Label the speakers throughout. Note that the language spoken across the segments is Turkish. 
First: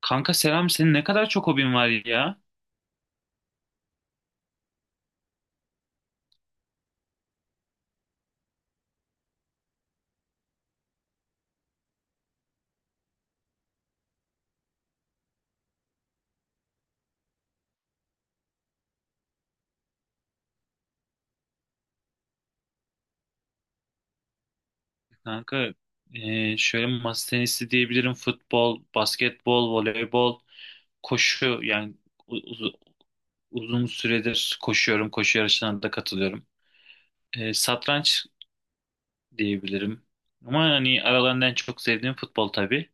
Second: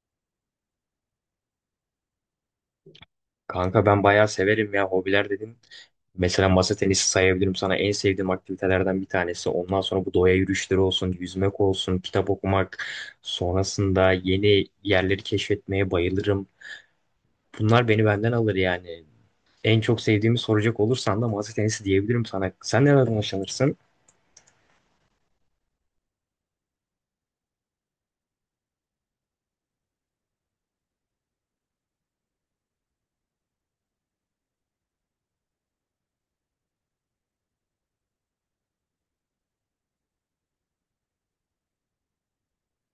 Speaker 1: Kanka selam, senin ne kadar çok hobin var ya.
Speaker 2: Kanka ben bayağı severim ya, hobiler dedim. Mesela masa tenisi sayabilirim sana, en sevdiğim aktivitelerden bir tanesi. Ondan sonra bu doğa yürüyüşleri olsun, yüzmek olsun, kitap okumak, sonrasında yeni yerleri keşfetmeye bayılırım. Bunlar beni benden alır yani. En çok sevdiğimi soracak olursan da masa tenisi diyebilirim sana. Sen nereden hoşlanırsın?
Speaker 1: Kanka şöyle masa tenisi diyebilirim. Futbol, basketbol, voleybol, koşu. Yani u- uz- uzun süredir koşuyorum. Koşu yarışlarına da katılıyorum. Satranç diyebilirim. Ama hani aralarından en çok sevdiğim futbol tabii.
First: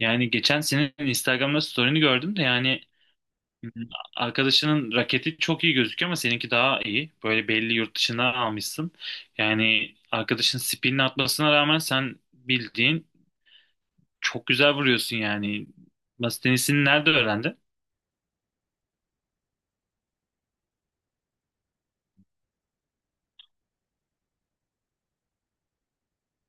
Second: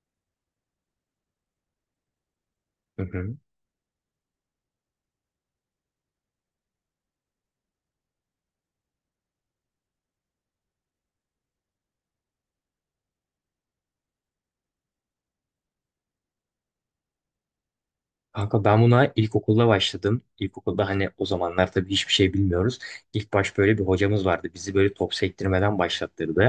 Speaker 1: Yani geçen senin Instagram'da story'ini gördüm de yani.
Speaker 2: Hı hı.
Speaker 1: Arkadaşının raketi çok iyi gözüküyor ama seninki daha iyi. Böyle belli, yurt dışına almışsın. Yani arkadaşın spinini atmasına rağmen sen bildiğin çok güzel vuruyorsun yani. Masa tenisini nerede öğrendin?
Speaker 2: Kanka ben buna ilkokulda başladım. İlkokulda hani o zamanlar tabii hiçbir şey bilmiyoruz. İlk baş böyle bir hocamız vardı. Bizi böyle top sektirmeden başlattırdı.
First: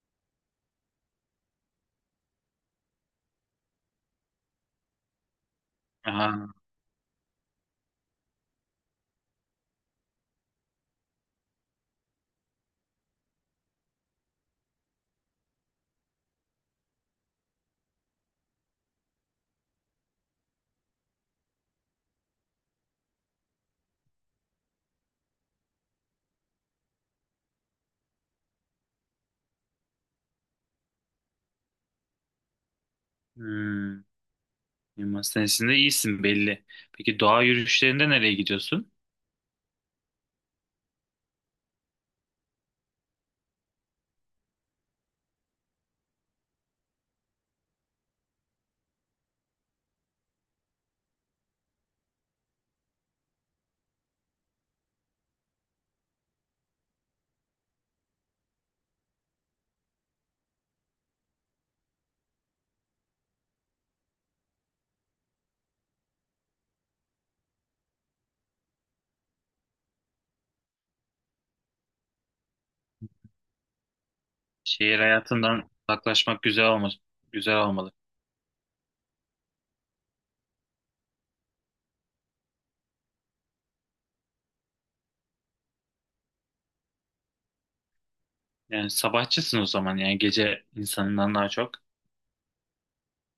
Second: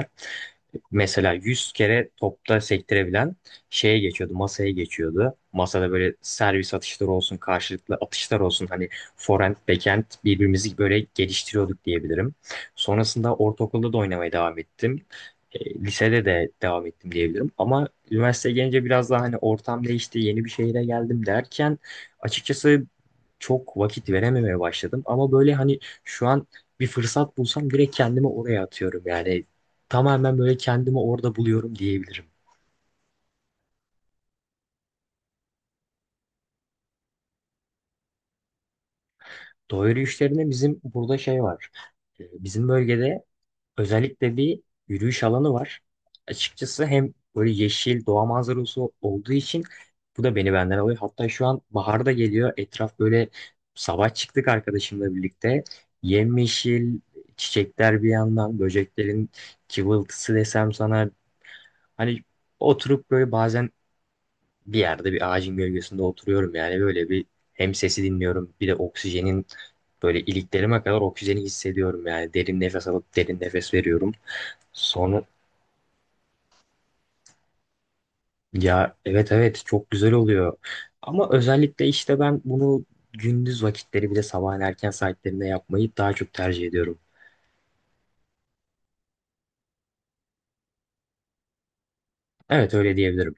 Speaker 2: Mesela 100 kere topta sektirebilen şeye geçiyordu, masaya geçiyordu. Masada böyle
Speaker 1: Aha.
Speaker 2: servis atışları olsun, karşılıklı atışlar olsun. Hani forehand, backhand birbirimizi böyle geliştiriyorduk diyebilirim. Sonrasında ortaokulda da oynamaya devam ettim. Lisede de devam ettim diyebilirim. Ama üniversiteye gelince biraz daha hani ortam değişti, yeni bir şehire geldim derken açıkçası çok vakit verememeye başladım. Ama böyle hani şu an bir fırsat bulsam direkt kendimi oraya atıyorum. Yani tamamen böyle kendimi orada buluyorum diyebilirim.
Speaker 1: Hmm. Masa tenisinde iyisin belli. Peki doğa yürüyüşlerinde nereye gidiyorsun?
Speaker 2: Doğa yürüyüşlerinde bizim burada şey var. Bizim bölgede özellikle bir yürüyüş alanı var. Açıkçası hem böyle yeşil doğa manzarası olduğu için bu da beni benden alıyor. Hatta şu an bahar da geliyor. Etraf böyle, sabah çıktık arkadaşımla birlikte. Yemyeşil çiçekler, bir yandan böceklerin cıvıltısı desem sana, hani oturup böyle bazen bir yerde bir ağacın gölgesinde oturuyorum, yani böyle bir, hem sesi dinliyorum bir de oksijenin, böyle iliklerime kadar oksijeni hissediyorum yani, derin nefes alıp derin nefes veriyorum.
Speaker 1: Şehir
Speaker 2: Sonra,
Speaker 1: hayatından uzaklaşmak güzel olmaz. Güzel olmalı.
Speaker 2: ya evet, evet çok güzel oluyor ama özellikle işte ben bunu gündüz vakitleri bir de sabahın erken saatlerinde yapmayı daha çok tercih ediyorum.
Speaker 1: Yani sabahçısın o zaman, yani gece insanından daha çok.
Speaker 2: Evet, öyle diyebilirim.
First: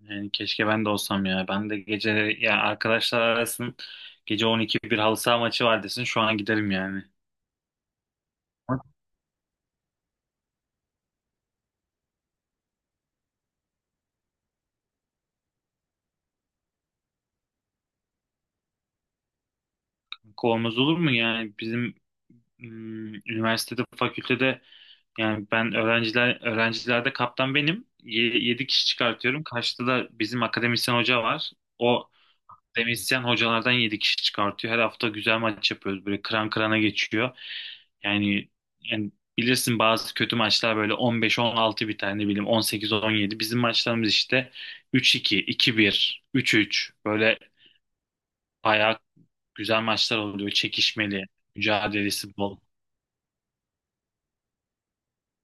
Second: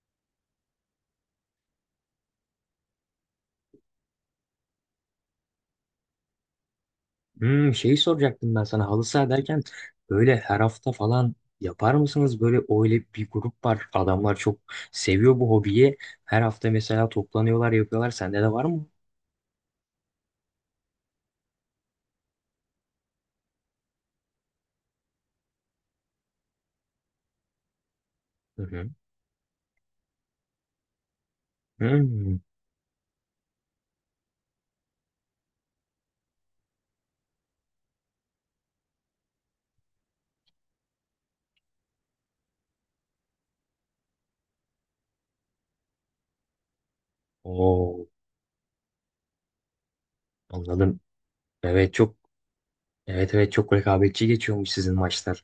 Speaker 1: Yani keşke ben de olsam ya. Ben de gece, ya arkadaşlar arasın, gece 12 bir halı saha maçı var desin, şu an giderim yani.
Speaker 2: Hmm, şeyi soracaktım ben sana, halı saha derken böyle her hafta falan yapar mısınız? Böyle öyle bir grup var, adamlar çok seviyor bu hobiyi. Her hafta mesela toplanıyorlar, yapıyorlar. Sende de var mı?
Speaker 1: Olmaz olur mu, yani bizim üniversitede, fakültede, yani ben öğrencilerde kaptan benim.
Speaker 2: Hı
Speaker 1: Yedi kişi
Speaker 2: hı.
Speaker 1: çıkartıyorum. Karşıda da bizim akademisyen hoca var. O,
Speaker 2: Hmm.
Speaker 1: demisyen hocalardan 7 kişi çıkartıyor. Her hafta güzel maç yapıyoruz. Böyle kıran kırana geçiyor. Yani, yani, bilirsin, bazı kötü maçlar böyle 15-16 biter, ne bileyim, 18-17. Bizim maçlarımız işte 3-2, 2-1, 3-3, böyle
Speaker 2: Oo,
Speaker 1: bayağı güzel maçlar oluyor.
Speaker 2: anladım.
Speaker 1: Çekişmeli,
Speaker 2: Evet çok,
Speaker 1: mücadelesi bol.
Speaker 2: evet evet çok rekabetçi geçiyormuş sizin maçlar.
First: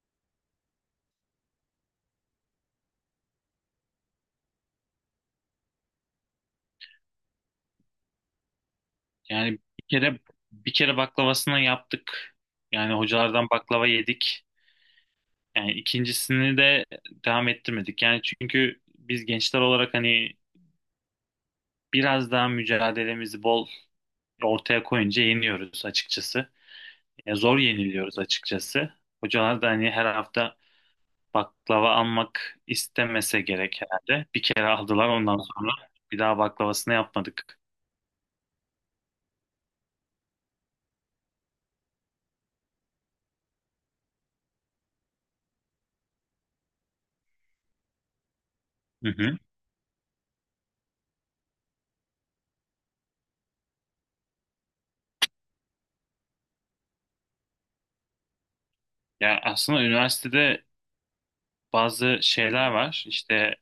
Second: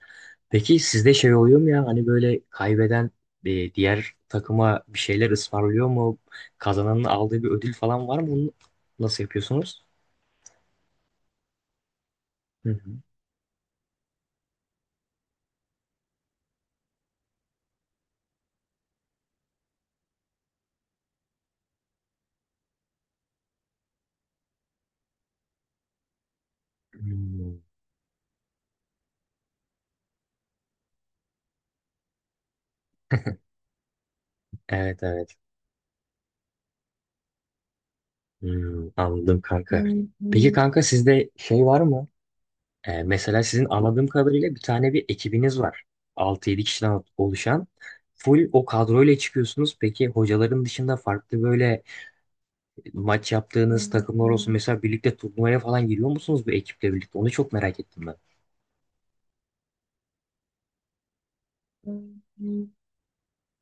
Speaker 2: Peki sizde şey oluyor mu, ya hani böyle kaybeden, diğer takıma bir şeyler ısmarlıyor mu? Kazananın aldığı bir ödül falan var mı? Bunu nasıl
Speaker 1: Yani
Speaker 2: yapıyorsunuz?
Speaker 1: bir kere baklavasını yaptık.
Speaker 2: Hı hı.
Speaker 1: Yani hocalardan baklava yedik. Yani ikincisini de devam ettirmedik. Yani çünkü biz gençler olarak hani biraz daha mücadelemizi bol ortaya koyunca yeniyoruz açıkçası. Ya zor
Speaker 2: Hmm.
Speaker 1: yeniliyoruz açıkçası. Hocalar da hani her hafta baklava almak istemese gerek herhalde. Bir kere
Speaker 2: Evet,
Speaker 1: aldılar,
Speaker 2: evet.
Speaker 1: ondan sonra bir daha baklavasını yapmadık.
Speaker 2: Hmm, anladım kanka. Peki hmm, kanka sizde şey var mı? Mesela sizin anladığım kadarıyla bir tane bir ekibiniz var, altı yedi kişiden oluşan. Full o
Speaker 1: Hı
Speaker 2: kadroyla
Speaker 1: hı.
Speaker 2: çıkıyorsunuz. Peki hocaların dışında farklı böyle maç yaptığınız takımlar olsun, mesela birlikte turnuvaya falan giriyor musunuz bu ekiple birlikte? Onu çok merak ettim ben.
Speaker 1: Ya aslında üniversitede bazı şeyler var. İşte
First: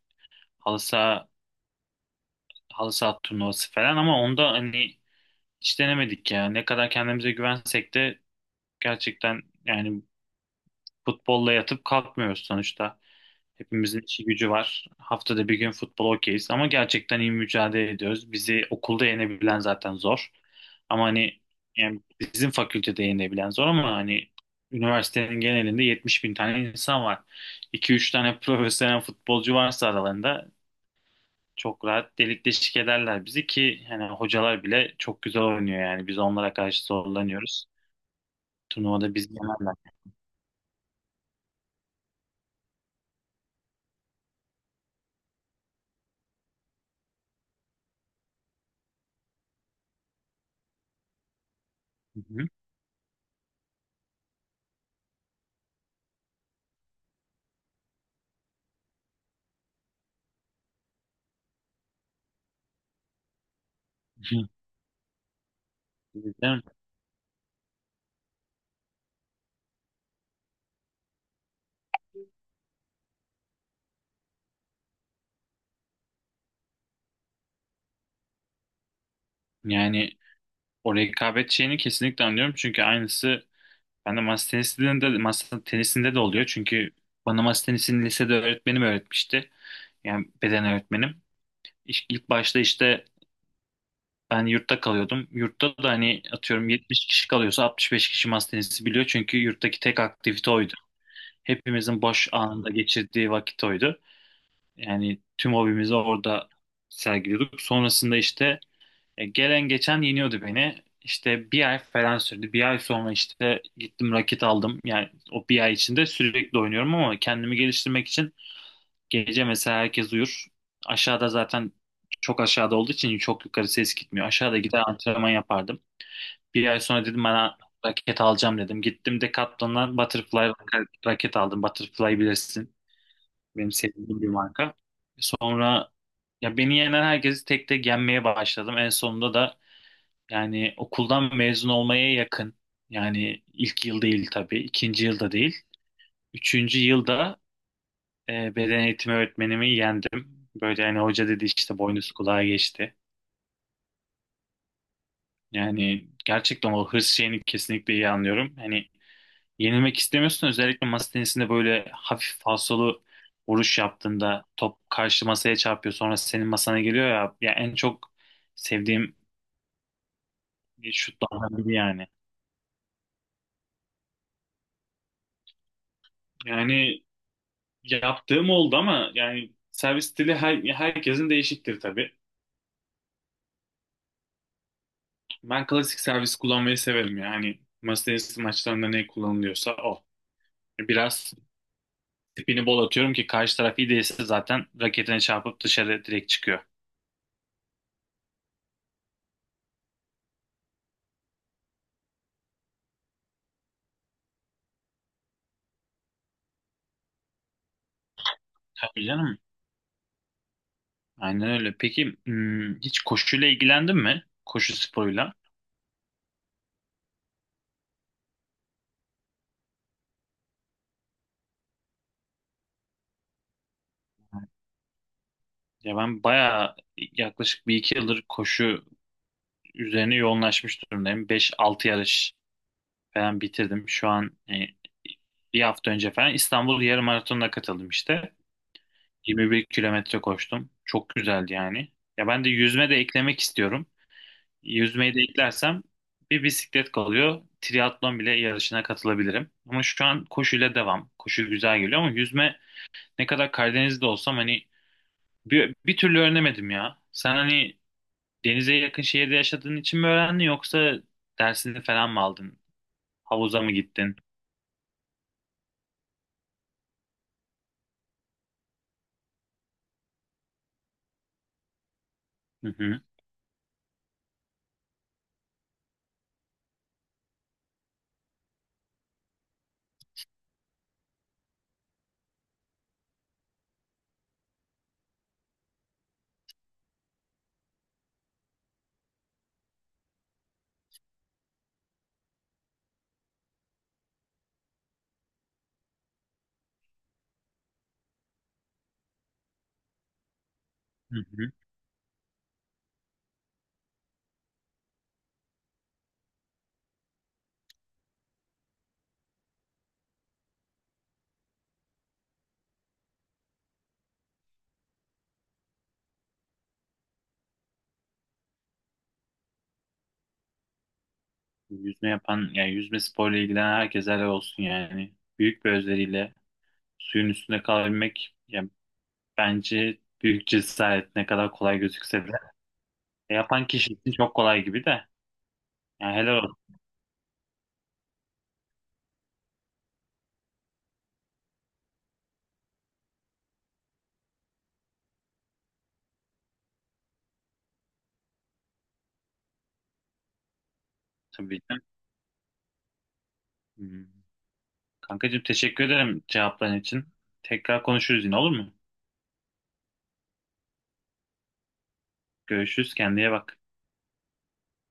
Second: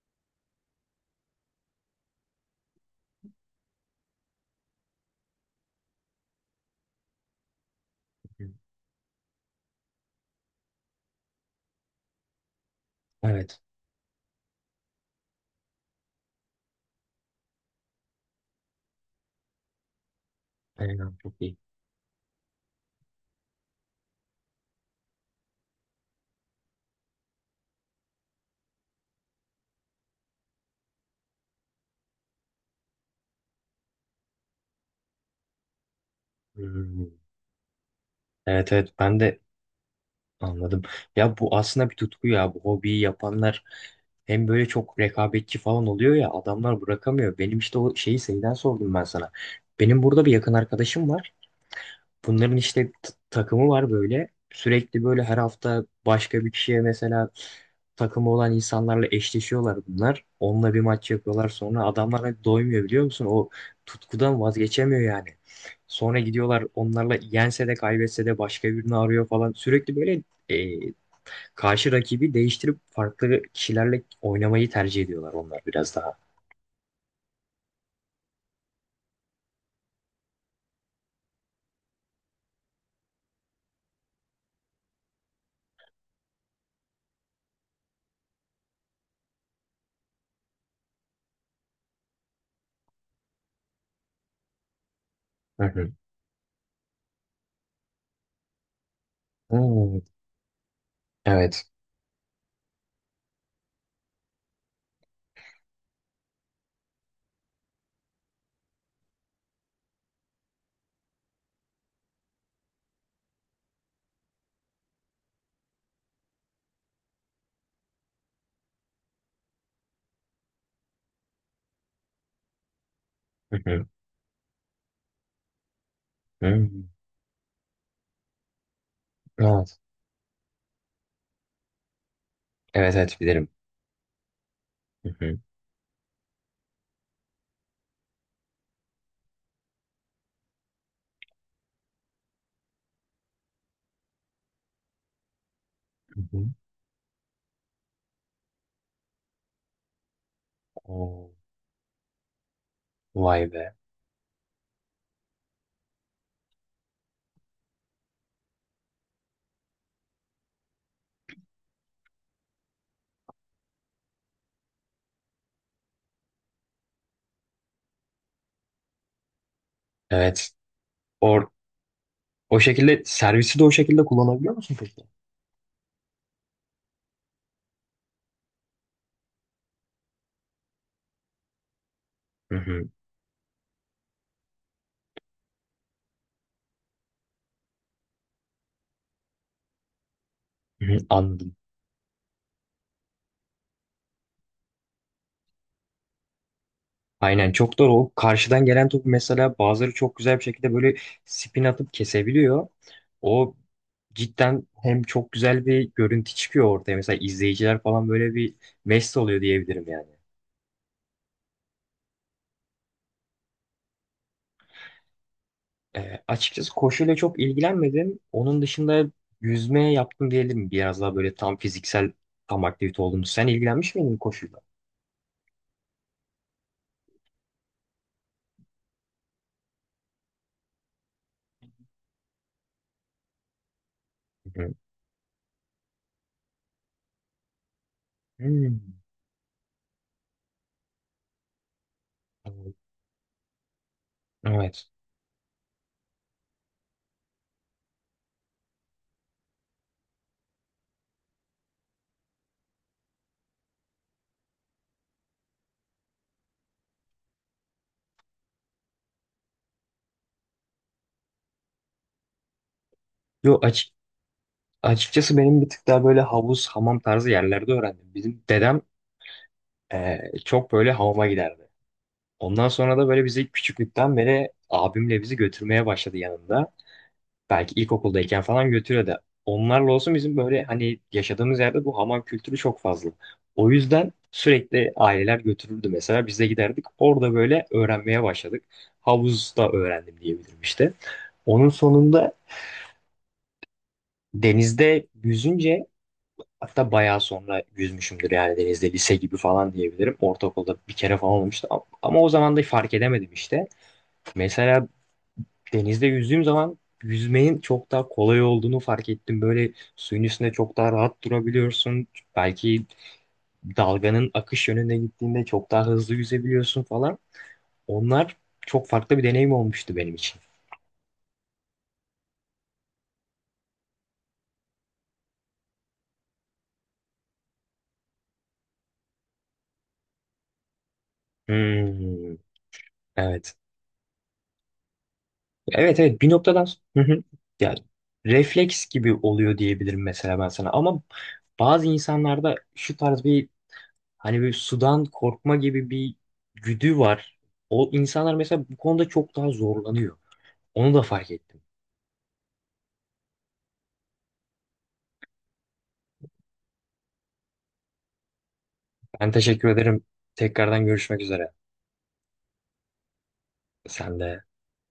Speaker 1: halı saha, halı saha turnuvası falan ama onda hani hiç denemedik ya. Ne kadar kendimize güvensek de, gerçekten yani futbolla yatıp kalkmıyoruz sonuçta.
Speaker 2: Evet.
Speaker 1: Hepimizin işi gücü var. Haftada bir gün futbol okeyiz ama gerçekten iyi mücadele ediyoruz. Bizi okulda yenebilen zaten zor. Ama
Speaker 2: Aynen, çok
Speaker 1: hani,
Speaker 2: iyi.
Speaker 1: yani bizim fakültede yenebilen zor ama hani üniversitenin genelinde 70 bin tane insan var. 2 üç tane profesyonel futbolcu varsa aralarında çok rahat delik deşik ederler bizi. Ki hani hocalar bile çok güzel oynuyor, yani biz onlara karşı
Speaker 2: Hmm.
Speaker 1: zorlanıyoruz.
Speaker 2: Evet evet,
Speaker 1: Turnuvada
Speaker 2: ben
Speaker 1: biz
Speaker 2: de.
Speaker 1: yenerler.
Speaker 2: Anladım. Ya bu aslında bir tutku ya. Bu hobiyi yapanlar hem böyle çok rekabetçi falan oluyor, ya adamlar bırakamıyor. Benim işte o şeyi şeyden sordum ben sana. Benim burada bir yakın arkadaşım var.
Speaker 1: Hı
Speaker 2: Bunların işte takımı var böyle. Sürekli böyle her hafta başka bir kişiye mesela takımı olan insanlarla eşleşiyorlar bunlar. Onunla bir maç yapıyorlar, sonra adamlar hani doymuyor biliyor musun? O tutkudan
Speaker 1: hı.
Speaker 2: vazgeçemiyor yani. Sonra
Speaker 1: Değil mi?
Speaker 2: gidiyorlar onlarla, yense de kaybetse de başka birini arıyor falan. Sürekli böyle karşı rakibi değiştirip farklı kişilerle oynamayı tercih ediyorlar onlar biraz daha.
Speaker 1: Yani o rekabet şeyini kesinlikle anlıyorum. Çünkü aynısı ben de masa tenisinde, masa tenisinde de oluyor. Çünkü bana masa tenisini lisede öğretmenim öğretmişti. Yani beden öğretmenim. İlk başta işte ben yurtta kalıyordum.
Speaker 2: Hı
Speaker 1: Yurtta da
Speaker 2: hı.
Speaker 1: hani atıyorum 70 kişi kalıyorsa 65 kişi masa tenisi biliyor. Çünkü yurttaki
Speaker 2: Hmm,
Speaker 1: tek aktivite oydu.
Speaker 2: evet.
Speaker 1: Hepimizin boş anında geçirdiği vakit oydu. Yani tüm hobimizi orada sergiliyorduk. Sonrasında işte gelen geçen yeniyordu beni. İşte bir ay falan sürdü. Bir ay sonra işte gittim, raket aldım. Yani o bir ay içinde sürekli oynuyorum ama kendimi geliştirmek için gece, mesela herkes uyur. Aşağıda, zaten çok aşağıda olduğu için çok
Speaker 2: Hı
Speaker 1: yukarı
Speaker 2: hı.
Speaker 1: ses gitmiyor. Aşağıda gider antrenman yapardım. Bir ay
Speaker 2: Hmm,
Speaker 1: sonra dedim bana raket alacağım dedim. Gittim
Speaker 2: evet.
Speaker 1: Decathlon'dan Butterfly raket aldım. Butterfly bilirsin.
Speaker 2: Evet evet, bilirim.
Speaker 1: Benim sevdiğim bir marka.
Speaker 2: Hı hı.
Speaker 1: Sonra ya beni yenen herkesi tek tek yenmeye başladım. En sonunda da, yani okuldan mezun olmaya yakın. Yani ilk yıl değil tabii, ikinci yılda değil.
Speaker 2: Hı hı.
Speaker 1: Üçüncü yılda beden eğitimi öğretmenimi yendim. Böyle hani hoca
Speaker 2: Oo,
Speaker 1: dedi işte, boynuz kulağa geçti.
Speaker 2: vay be.
Speaker 1: Yani gerçekten o hırs şeyini kesinlikle iyi anlıyorum. Hani yenilmek istemiyorsun, özellikle masa tenisinde böyle hafif falsolu vuruş yaptığında top karşı masaya çarpıyor, sonra senin masana geliyor ya. Ya en çok sevdiğim
Speaker 2: Evet. O,
Speaker 1: şutlardan biri yani.
Speaker 2: o şekilde servisi de o şekilde kullanabiliyor musun peki?
Speaker 1: Yani yaptığım oldu ama yani servis stili herkesin değişiktir tabii.
Speaker 2: Hı hı.
Speaker 1: Ben klasik servis kullanmayı severim yani. Masa tenisi maçlarında ne kullanılıyorsa o.
Speaker 2: Hı hı.
Speaker 1: Biraz
Speaker 2: Anladım.
Speaker 1: tipini bol atıyorum ki karşı taraf iyi değilse zaten raketine çarpıp dışarı direkt çıkıyor.
Speaker 2: Aynen, çok doğru. O karşıdan gelen topu mesela bazıları çok güzel bir şekilde böyle spin atıp kesebiliyor. O cidden hem çok güzel bir görüntü çıkıyor ortaya. Mesela izleyiciler falan böyle bir
Speaker 1: Tabii
Speaker 2: mest
Speaker 1: canım.
Speaker 2: oluyor diyebilirim yani.
Speaker 1: Aynen öyle. Peki hiç koşuyla ilgilendin mi? Koşu sporuyla.
Speaker 2: Açıkçası koşuyla çok ilgilenmedim. Onun dışında yüzmeye yaptım diyelim. Biraz daha böyle tam fiziksel, tam aktivite olduğunu. Sen ilgilenmiş miydin koşuyla?
Speaker 1: Ya ben bayağı, yaklaşık bir iki yıldır koşu üzerine yoğunlaşmış durumdayım. Beş altı yarış falan bitirdim. Şu an
Speaker 2: Hı.
Speaker 1: bir hafta önce falan İstanbul yarım maratonuna katıldım işte.
Speaker 2: Hmm.
Speaker 1: 21 kilometre koştum. Çok güzeldi yani. Ya ben de yüzme de eklemek istiyorum.
Speaker 2: Evet.
Speaker 1: Yüzmeyi de eklersem bir bisiklet kalıyor. Triatlon bile yarışına katılabilirim. Ama şu an koşuyla devam. Koşu güzel geliyor ama yüzme, ne kadar Karadeniz'de olsam hani bir türlü öğrenemedim ya. Sen hani denize yakın şehirde yaşadığın için mi öğrendin, yoksa dersini falan mı aldın?
Speaker 2: Yo
Speaker 1: Havuza mı
Speaker 2: açık
Speaker 1: gittin?
Speaker 2: Açıkçası benim bir tık daha böyle havuz, hamam tarzı yerlerde öğrendim. Bizim dedem çok böyle hamama giderdi. Ondan
Speaker 1: Hı
Speaker 2: sonra
Speaker 1: hı.
Speaker 2: da böyle bizi küçüklükten beri abimle bizi götürmeye başladı yanında. Belki ilkokuldayken falan götürüyordu. Onlarla olsun, bizim böyle hani yaşadığımız yerde bu hamam kültürü çok fazla. O yüzden sürekli aileler götürürdü, mesela biz de giderdik. Orada böyle öğrenmeye başladık. Havuzda öğrendim diyebilirim işte. Onun sonunda denizde yüzünce, hatta bayağı sonra yüzmüşümdür yani denizde, lise gibi falan diyebilirim. Ortaokulda bir
Speaker 1: Hı
Speaker 2: kere falan
Speaker 1: hı.
Speaker 2: olmuştu ama, ama o zaman da fark edemedim işte. Mesela denizde yüzdüğüm zaman yüzmenin çok daha kolay olduğunu fark ettim. Böyle suyun üstünde çok daha rahat durabiliyorsun. Belki dalganın akış yönüne gittiğinde çok daha hızlı yüzebiliyorsun falan. Onlar çok farklı bir deneyim olmuştu benim için.
Speaker 1: Yüzme yapan, yani yüzme sporuyla ilgilenen herkese helal olsun yani. Büyük bir özveriyle suyun üstünde kalabilmek, yani bence büyük cesaret ne kadar kolay gözükse de.
Speaker 2: Hmm, evet.
Speaker 1: Yapan kişi için çok kolay gibi de.
Speaker 2: Evet
Speaker 1: Yani
Speaker 2: evet, bir
Speaker 1: helal olsun.
Speaker 2: noktadan hı hı. Yani refleks gibi oluyor diyebilirim mesela ben sana, ama bazı insanlarda şu tarz bir, hani bir sudan korkma gibi bir güdü var. O insanlar mesela bu konuda çok daha zorlanıyor. Onu da fark
Speaker 1: Tabii
Speaker 2: ettim.
Speaker 1: ki. Hmm. Kankacığım, teşekkür ederim cevapların için. Tekrar konuşuruz, yine olur mu?
Speaker 2: Ben teşekkür ederim. Tekrardan görüşmek üzere.
Speaker 1: Görüşürüz, kendine bak.
Speaker 2: Sen de.